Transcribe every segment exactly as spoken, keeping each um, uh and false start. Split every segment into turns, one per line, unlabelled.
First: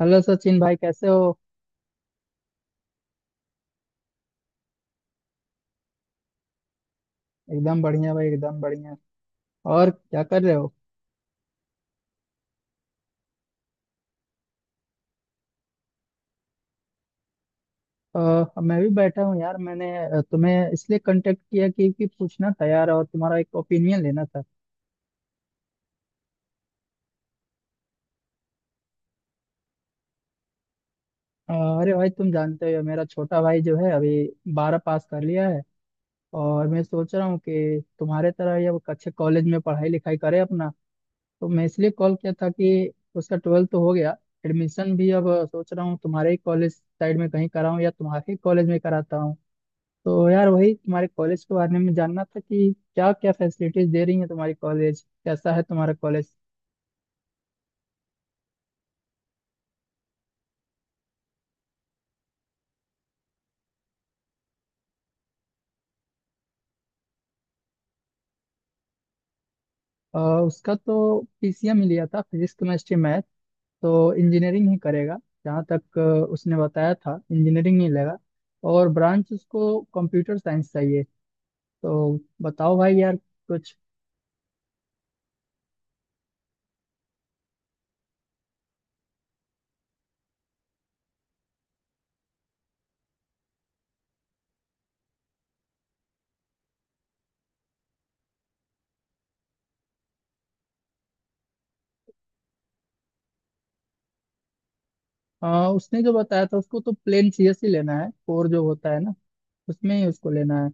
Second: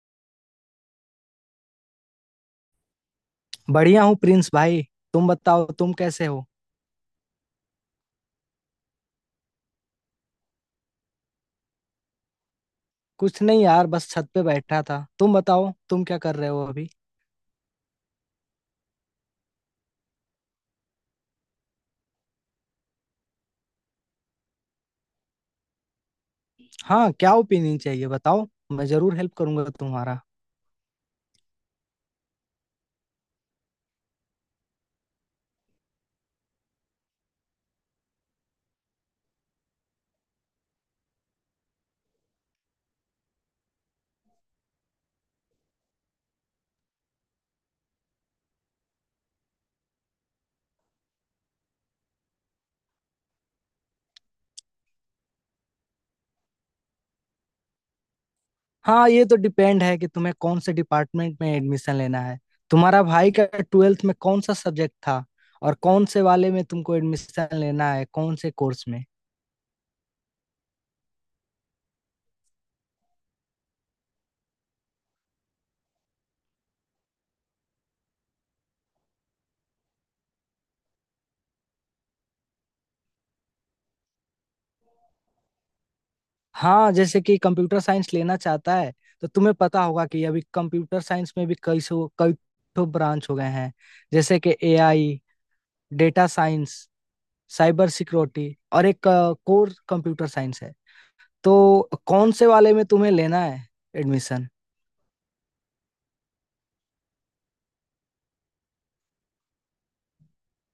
Hello Sachin भाई, कैसे हो?
बढ़िया हूँ प्रिंस भाई। तुम बताओ तुम कैसे हो।
एकदम बढ़िया भाई, एकदम बढ़िया। और क्या कर रहे हो?
कुछ नहीं यार बस छत पे बैठा था। तुम बताओ तुम क्या कर रहे हो अभी।
अ, मैं भी बैठा हूँ यार। मैंने अ, तुम्हें इसलिए कांटेक्ट किया कि, कि पूछना था यार, और तुम्हारा एक ओपिनियन लेना था।
हाँ क्या ओपिनियन चाहिए बताओ। मैं जरूर हेल्प करूंगा तुम्हारा।
अ, अरे भाई, तुम जानते हो मेरा छोटा भाई जो है अभी बारह पास कर लिया है। और मैं सोच रहा हूँ कि तुम्हारे तरह ये वो अच्छे कॉलेज में पढ़ाई लिखाई करे अपना। तो मैं इसलिए कॉल किया था कि उसका ट्वेल्थ तो हो गया, एडमिशन भी अब। सोच रहा हूँ तुम्हारे ही कॉलेज साइड में कहीं कराऊँ या तुम्हारे ही कॉलेज में कराता हूँ। तो यार, वही तुम्हारे कॉलेज के बारे में जानना था कि क्या क्या फैसिलिटीज दे रही है तुम्हारी कॉलेज, कैसा है तुम्हारा कॉलेज?
हाँ ये तो डिपेंड है कि तुम्हें कौन से डिपार्टमेंट में एडमिशन लेना है। तुम्हारा भाई का ट्वेल्थ में कौन सा सब्जेक्ट था। और कौन से वाले में तुमको एडमिशन लेना है, कौन से कोर्स में।
अ, उसका तो पी सी एम ही लिया था, फिजिक्स केमिस्ट्री मैथ। तो इंजीनियरिंग ही करेगा। जहाँ तक अ, उसने बताया था इंजीनियरिंग ही लेगा। और ब्रांच उसको कंप्यूटर साइंस चाहिए। तो बताओ भाई यार कुछ।
हाँ जैसे कि कंप्यूटर साइंस लेना चाहता है, तो तुम्हें पता होगा कि अभी कंप्यूटर साइंस में भी कई सौ कई ठो ब्रांच हो गए हैं। जैसे कि ए आई, डेटा साइंस, साइबर सिक्योरिटी और एक कोर कंप्यूटर साइंस है। तो कौन से वाले में तुम्हें लेना है एडमिशन।
अ, उसने जो बताया था उसको तो प्लेन सी एस ही लेना है, कोर जो होता है ना, उसमें ही उसको लेना है।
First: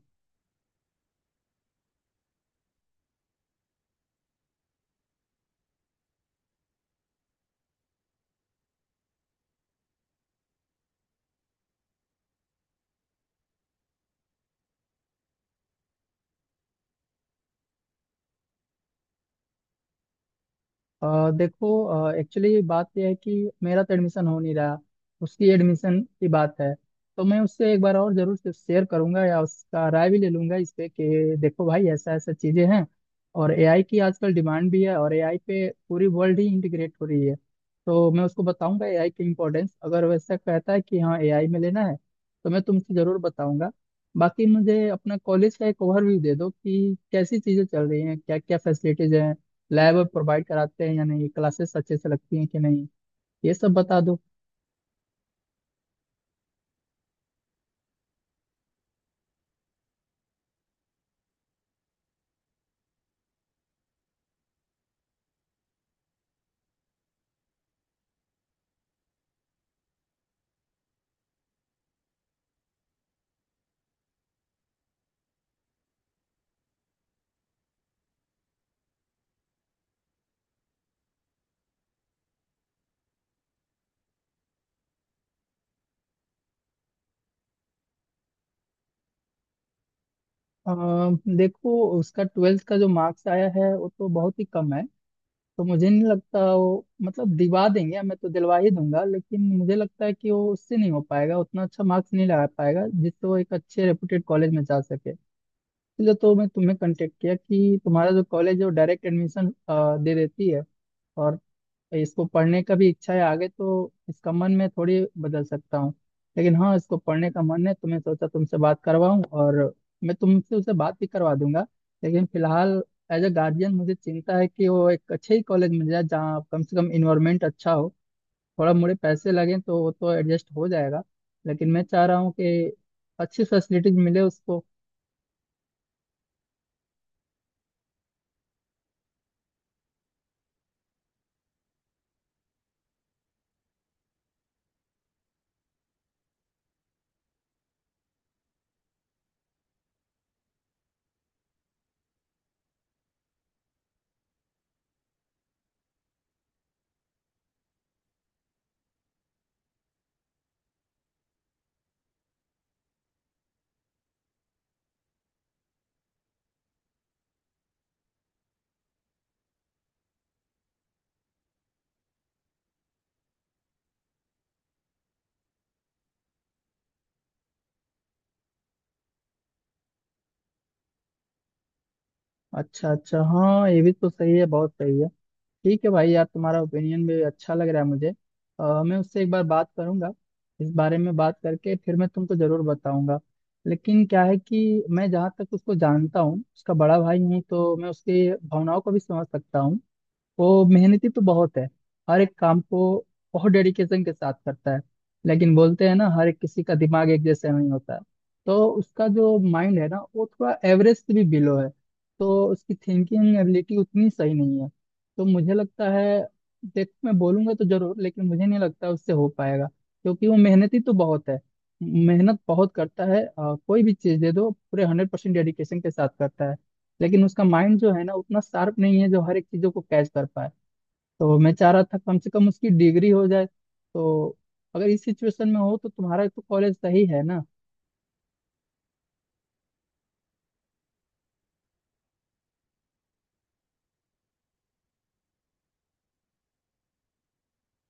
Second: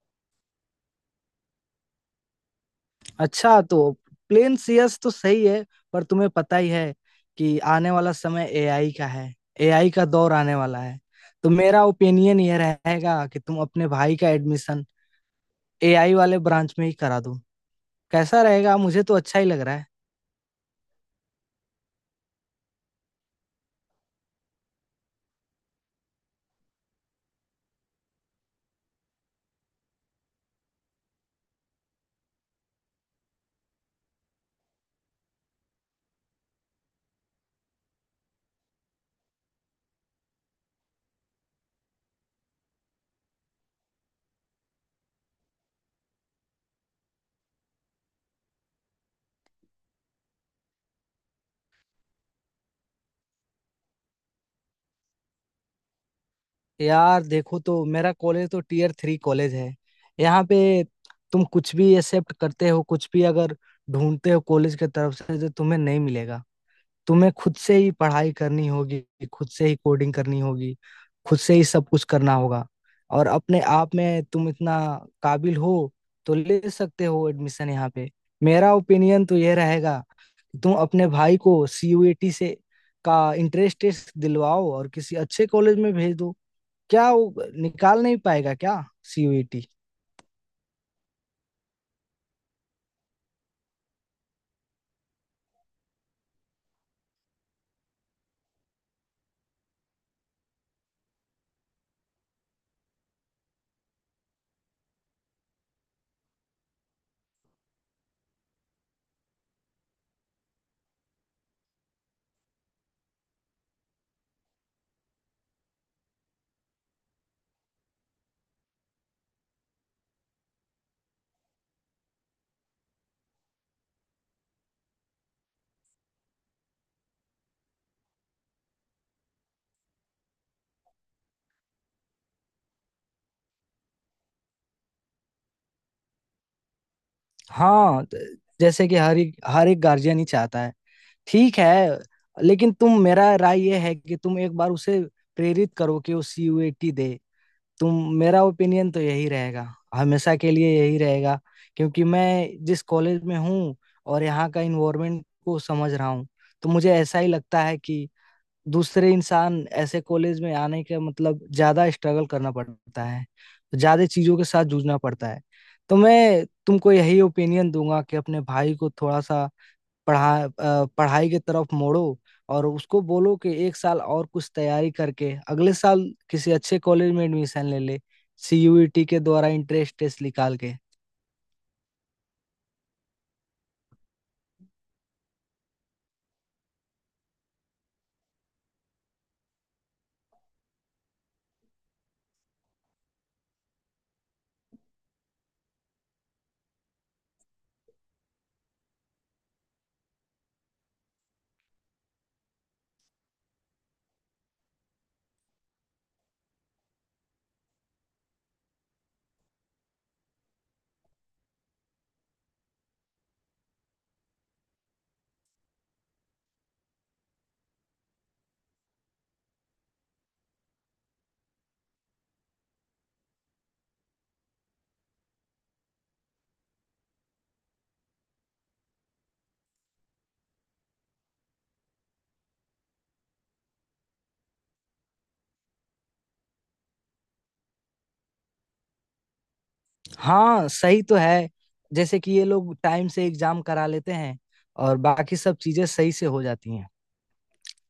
अच्छा तो प्लेन सी एस तो सही है, पर तुम्हें पता ही है कि आने वाला समय ए आई का है। ए आई का दौर आने वाला है। तो मेरा ओपिनियन ये रहेगा कि तुम अपने भाई का एडमिशन ए आई वाले ब्रांच में ही करा दो। कैसा रहेगा, मुझे तो अच्छा ही लग रहा है।
अ देखो, एक्चुअली बात यह है कि मेरा तो एडमिशन हो नहीं रहा, उसकी एडमिशन की बात है। तो मैं उससे एक बार और जरूर से शेयर करूंगा या उसका राय भी ले लूंगा इस पे कि देखो भाई, ऐसा ऐसा चीजें हैं। और ए आई की आजकल डिमांड भी है, और ए आई पे पूरी वर्ल्ड ही इंटीग्रेट हो रही है। तो मैं उसको बताऊंगा ए आई की इम्पोर्टेंस। अगर वैसा कहता है कि हाँ ए आई में लेना है, तो मैं तुमसे जरूर बताऊंगा। बाकी मुझे अपना कॉलेज का एक ओवरव्यू दे दो कि कैसी चीजें चल रही हैं, क्या क्या फैसिलिटीज हैं, लैब प्रोवाइड कराते हैं या नहीं, क्लासेस अच्छे से लगती हैं कि नहीं, ये सब बता दो।
यार देखो तो मेरा कॉलेज तो टीयर थ्री कॉलेज है। यहाँ पे तुम कुछ भी एक्सेप्ट करते हो, कुछ भी अगर ढूंढते हो कॉलेज के तरफ से, जो तुम्हें नहीं मिलेगा। तुम्हें खुद से ही पढ़ाई करनी होगी, खुद से ही कोडिंग करनी होगी, खुद से ही सब कुछ करना होगा। और अपने आप में तुम इतना काबिल हो तो ले सकते हो एडमिशन यहाँ पे। मेरा ओपिनियन तो यह रहेगा कि तुम अपने भाई को सी यू ई टी से का इंट्रेंस टेस्ट दिलवाओ और किसी अच्छे कॉलेज में भेज दो। क्या वो निकाल नहीं पाएगा क्या सी यू ई टी।
अम, देखो, उसका ट्वेल्थ का जो मार्क्स आया है वो तो बहुत ही कम है। तो मुझे नहीं लगता वो, मतलब दिवा देंगे, मैं तो दिलवा ही दूंगा, लेकिन मुझे लगता है कि वो उससे नहीं हो पाएगा, उतना अच्छा मार्क्स नहीं लगा पाएगा जिससे वो एक अच्छे रेपुटेड कॉलेज में जा सके। इसलिए तो मैं तुम्हें कांटेक्ट किया कि तुम्हारा जो कॉलेज है वो डायरेक्ट एडमिशन दे देती है। और इसको पढ़ने का भी इच्छा है आगे, तो इसका मन मैं थोड़ी बदल सकता हूँ। लेकिन हाँ, इसको पढ़ने का मन है तो मैं सोचा तुमसे बात करवाऊँ, और मैं तुमसे उसे बात भी करवा दूंगा। लेकिन फिलहाल एज अ गार्जियन मुझे चिंता है कि वो एक अच्छे ही कॉलेज मिल जाए जहाँ कम से कम इन्वायरमेंट अच्छा हो। थोड़ा मोड़े पैसे लगें तो वो तो एडजस्ट हो जाएगा, लेकिन मैं चाह रहा हूँ कि अच्छी फैसिलिटीज मिले उसको।
हाँ, त- जैसे कि हर एक हर एक गार्जियन ही चाहता है। ठीक है, लेकिन तुम मेरा राय ये है कि तुम एक बार उसे प्रेरित करो कि वो सी यू ई टी दे। तुम मेरा ओपिनियन तो यही रहेगा, हमेशा के लिए यही रहेगा। क्योंकि मैं जिस कॉलेज में हूँ और यहाँ का इन्वायरमेंट को समझ रहा हूँ, तो मुझे ऐसा ही लगता है कि दूसरे इंसान ऐसे कॉलेज में आने का मतलब ज्यादा स्ट्रगल करना पड़ता है, ज्यादा चीजों के साथ जूझना पड़ता है। तो मैं तुमको यही ओपिनियन दूंगा कि अपने भाई को थोड़ा सा पढ़ा अ, पढ़ाई की तरफ मोड़ो। और उसको बोलो कि एक साल और कुछ तैयारी करके अगले साल किसी अच्छे कॉलेज में एडमिशन ले ले, सीयूईटी के द्वारा इंट्रेंस टेस्ट निकाल के।
अच्छा अच्छा, हाँ ये भी तो सही है, बहुत सही है। ठीक है भाई यार, तुम्हारा ओपिनियन भी अच्छा लग रहा है मुझे। अ, मैं उससे एक बार बात करूंगा, इस बारे में बात करके फिर मैं तुमको जरूर बताऊंगा। लेकिन क्या है कि मैं जहाँ तक उसको जानता हूँ, उसका बड़ा भाई हूँ तो मैं उसकी भावनाओं को भी समझ सकता हूँ। वो मेहनती तो बहुत है, हर एक काम को बहुत डेडिकेशन के साथ करता है। लेकिन बोलते हैं ना, हर एक किसी का दिमाग एक जैसा नहीं होता। तो उसका जो माइंड है ना, वो थोड़ा एवरेज से भी बिलो है। तो उसकी थिंकिंग एबिलिटी उतनी सही नहीं है। तो मुझे लगता है देख, मैं बोलूंगा तो जरूर, लेकिन मुझे नहीं लगता उससे हो पाएगा, क्योंकि वो मेहनती तो बहुत है। मेहनत बहुत करता है। अ, कोई भी चीज दे दो पूरे हंड्रेड परसेंट डेडिकेशन के साथ करता है। लेकिन उसका माइंड जो है ना, उतना शार्प नहीं है जो हर एक चीजों को कैच कर पाए। तो मैं चाह रहा था कम से कम उसकी डिग्री हो जाए। तो अगर इस सिचुएशन में हो, तो तुम्हारा तो कॉलेज सही है ना?
हाँ सही तो है। जैसे कि ये लोग टाइम से एग्जाम करा लेते हैं और बाकी सब चीजें सही से हो जाती हैं।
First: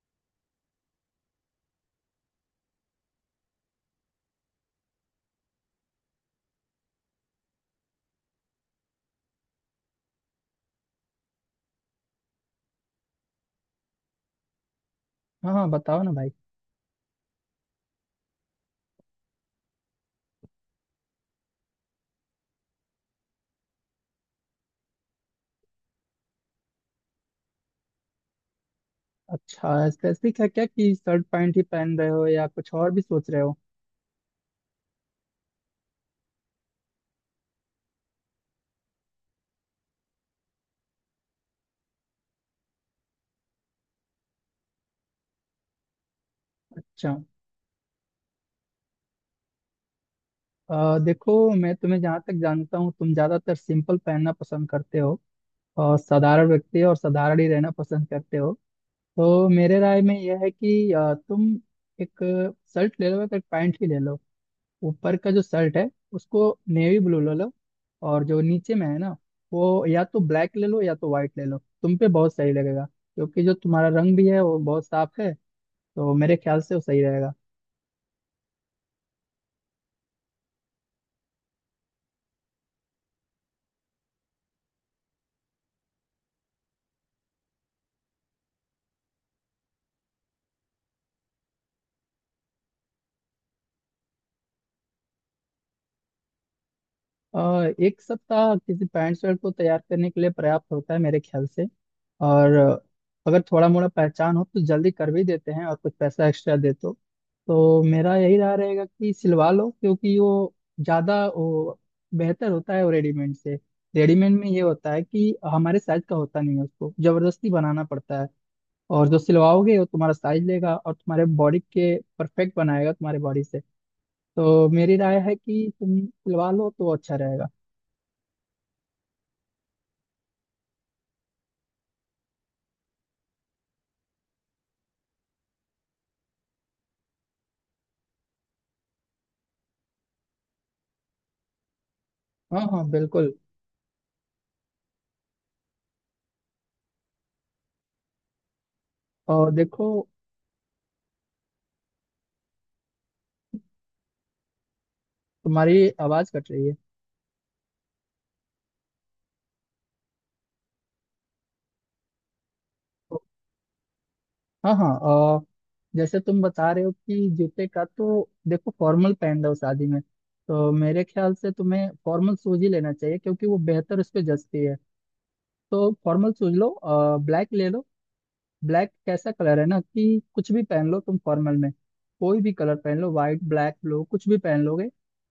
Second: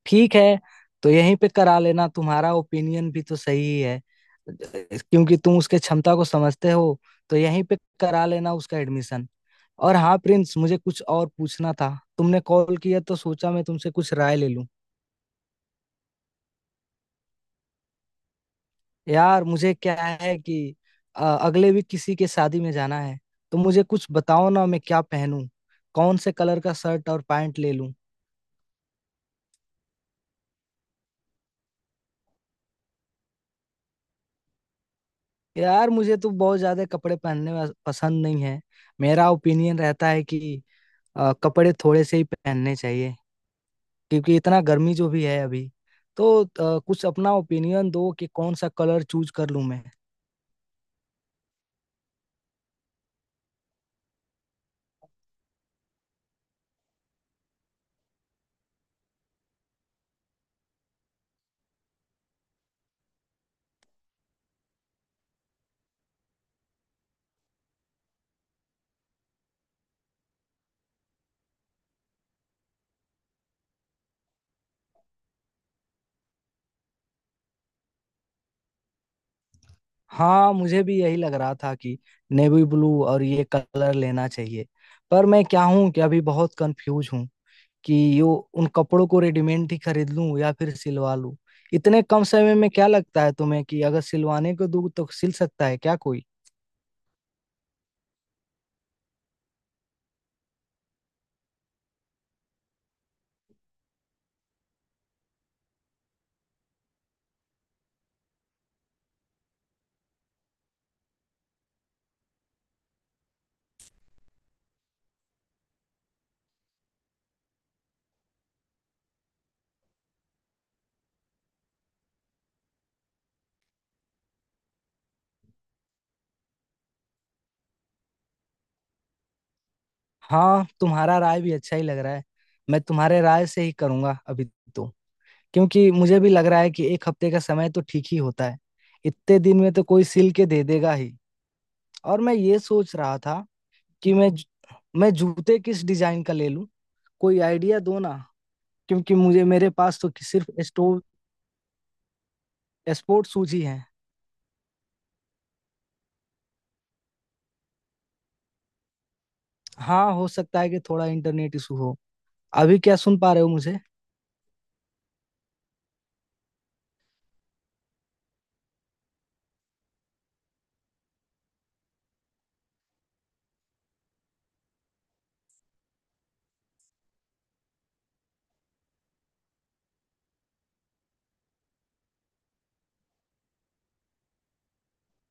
ठीक है, तो यहीं पे करा लेना। तुम्हारा ओपिनियन भी तो सही ही है, क्योंकि तुम उसके क्षमता को समझते हो। तो यहीं पे करा लेना उसका एडमिशन। और हाँ प्रिंस, मुझे कुछ और पूछना था। तुमने कॉल किया तो सोचा मैं तुमसे कुछ राय ले लूं।
हाँ हाँ, बताओ ना भाई।
यार मुझे क्या है कि अ, अगले वीक किसी के शादी में जाना है। तो मुझे कुछ बताओ ना, मैं क्या पहनूं, कौन से कलर का शर्ट और पैंट ले लूं।
अच्छा, स्पेसिफिक है क्या कि शर्ट पैंट ही पहन रहे हो या कुछ और भी सोच रहे हो?
यार मुझे तो बहुत ज्यादा कपड़े पहनने वा- पसंद नहीं है। मेरा ओपिनियन रहता है कि अ, कपड़े थोड़े से ही पहनने चाहिए, क्योंकि इतना गर्मी जो भी है अभी। तो अ, कुछ
अच्छा।
अपना ओपिनियन दो कि कौन सा कलर चूज कर लूं मैं।
अ, देखो, मैं तुम्हें जहाँ तक जानता हूँ तुम ज्यादातर सिंपल पहनना पसंद करते हो। और साधारण व्यक्ति और साधारण ही रहना पसंद करते हो। तो मेरे राय में यह है कि अ, तुम एक शर्ट ले लो, एक पैंट ही ले लो। ऊपर का जो शर्ट है उसको नेवी ब्लू ले लो। और जो नीचे में है ना, वो या तो ब्लैक ले लो या तो व्हाइट ले लो, तुम पे बहुत सही लगेगा। क्योंकि जो तुम्हारा रंग भी है वो बहुत साफ है। तो मेरे ख्याल से वो सही रहेगा।
हाँ मुझे भी यही लग रहा था कि नेवी ब्लू और ये कलर लेना चाहिए। पर मैं क्या हूँ कि अभी बहुत कंफ्यूज हूँ कि यो उन कपड़ों को रेडीमेड ही खरीद लूं या फिर सिलवा लूं। इतने कम समय में क्या लगता है तुम्हें कि अगर सिलवाने को दूं तो सिल सकता है क्या कोई।
अ, एक सप्ताह किसी पैंट शर्ट को तैयार करने के लिए पर्याप्त होता है मेरे ख्याल से। और अ, अगर थोड़ा मोड़ा पहचान हो तो जल्दी कर भी देते हैं, और कुछ पैसा एक्स्ट्रा दे तो। तो मेरा यही राय रहेगा कि सिलवा लो, क्योंकि वो ज़्यादा वो बेहतर होता है वो रेडीमेड से। रेडीमेड में ये होता है कि हमारे साइज का होता नहीं है, उसको जबरदस्ती बनाना पड़ता है। और जो सिलवाओगे वो तुम्हारा साइज लेगा और तुम्हारे बॉडी के परफेक्ट बनाएगा तुम्हारी बॉडी से। तो मेरी राय है कि तुम सिलवा लो तो अच्छा रहेगा।
हाँ तुम्हारा राय भी अच्छा ही लग रहा है। मैं तुम्हारे राय से ही करूंगा अभी। तो क्योंकि मुझे भी लग रहा है कि एक हफ्ते का समय तो ठीक ही होता है, इतने दिन में तो कोई सिल के दे देगा ही। और मैं ये
हाँ हाँ
सोच रहा
बिल्कुल।
था कि मैं मैं जूते किस डिजाइन का ले लूं। कोई आइडिया दो ना, क्योंकि मुझे
और
मेरे
देखो,
पास तो सिर्फ स्टोर स्पोर्ट शूज ही है।
तुम्हारी आवाज कट रही है।
हाँ हो सकता है कि थोड़ा इंटरनेट इशू हो। अभी क्या सुन
तो-
पा रहे हो मुझे।
हाँ हाँ, और जैसे तुम बता रहे हो कि जूते का तो देखो, फॉर्मल पहन लो शादी में। तो मेरे ख्याल से तुम्हें फॉर्मल शूज ही लेना चाहिए, क्योंकि वो बेहतर उस पर जचती है। तो फॉर्मल शूज लो, ब्लैक ले लो। ब्लैक कैसा कलर है ना, कि कुछ भी पहन लो तुम फॉर्मल में। कोई भी कलर पहन लो, व्हाइट ब्लैक ब्लू कुछ भी पहन लोगे।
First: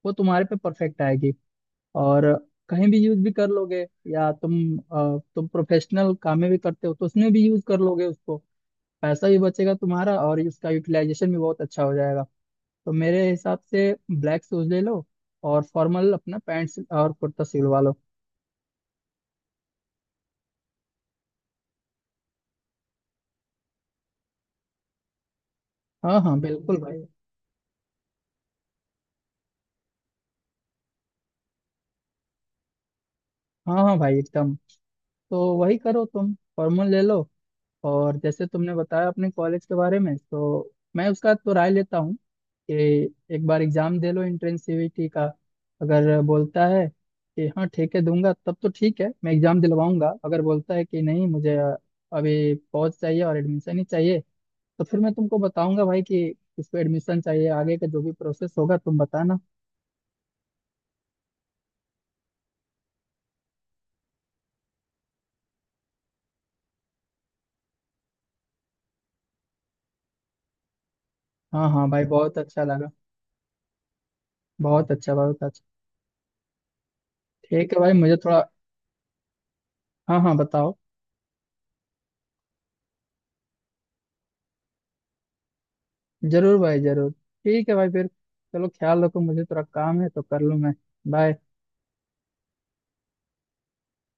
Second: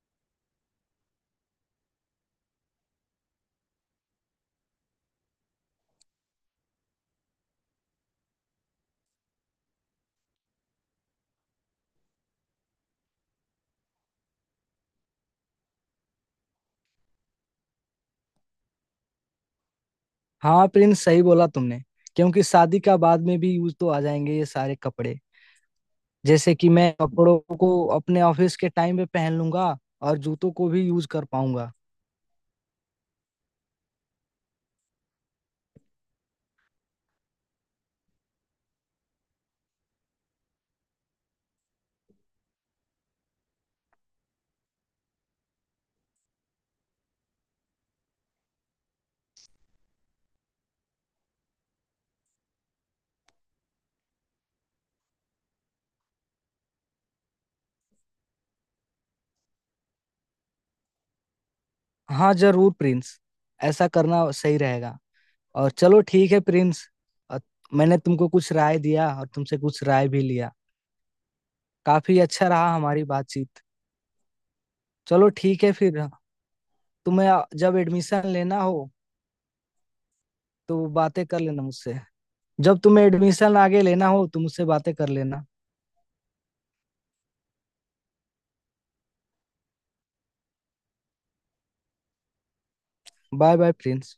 वो तुम्हारे पे परफेक्ट आएगी, और कहीं भी यूज भी कर लोगे। या तुम अ, तुम प्रोफेशनल काम में भी करते हो तो उसमें भी यूज कर लोगे उसको। पैसा भी बचेगा तुम्हारा, और इसका यूटिलाइजेशन भी बहुत अच्छा हो जाएगा। तो मेरे हिसाब से ब्लैक शूज ले लो। और फॉर्मल अपना पैंट्स और कुर्ता सिलवा लो।
हाँ प्रिंस सही बोला तुमने, क्योंकि शादी का बाद में भी यूज तो आ जाएंगे ये सारे कपड़े।
हाँ हाँ
जैसे कि
बिल्कुल
मैं
भाई।
कपड़ों को अपने ऑफिस के टाइम पे पहन लूंगा, और जूतों को भी यूज कर पाऊंगा।
हाँ हाँ भाई एकदम। तो वही करो, तुम फॉर्मल ले लो। और जैसे तुमने बताया अपने कॉलेज के बारे में, तो मैं उसका तो राय लेता हूँ कि एक बार एग्जाम दे लो एंट्रेंस सी ई टी का। अगर बोलता है कि हाँ ठीक है दूंगा, तब तो ठीक है, मैं एग्जाम दिलवाऊंगा। अगर बोलता है कि नहीं, मुझे अभी पहुंच चाहिए और एडमिशन ही चाहिए। तो फिर मैं तुमको बताऊंगा भाई कि इसको एडमिशन चाहिए, आगे का जो भी प्रोसेस होगा तुम बताना।
हाँ जरूर प्रिंस, ऐसा करना सही रहेगा। और चलो ठीक है प्रिंस, अ, मैंने तुमको कुछ राय दिया और तुमसे कुछ राय भी लिया।
हाँ हाँ भाई,
काफी
बहुत
अच्छा
अच्छा
रहा
लगा।
हमारी बातचीत।
बहुत अच्छा
चलो
बहुत अच्छा।
ठीक है फिर। तुम्हें
ठीक
जब
है भाई, मुझे
एडमिशन
थोड़ा।
लेना हो
हाँ हाँ बताओ।
तो बातें कर लेना मुझसे। जब तुम्हें एडमिशन आगे लेना हो तो मुझसे बातें कर लेना।
जरूर भाई जरूर, ठीक है भाई फिर। चलो, ख्याल रखो, मुझे थोड़ा काम है तो कर लूँ मैं। बाय।
Bye bye Prince.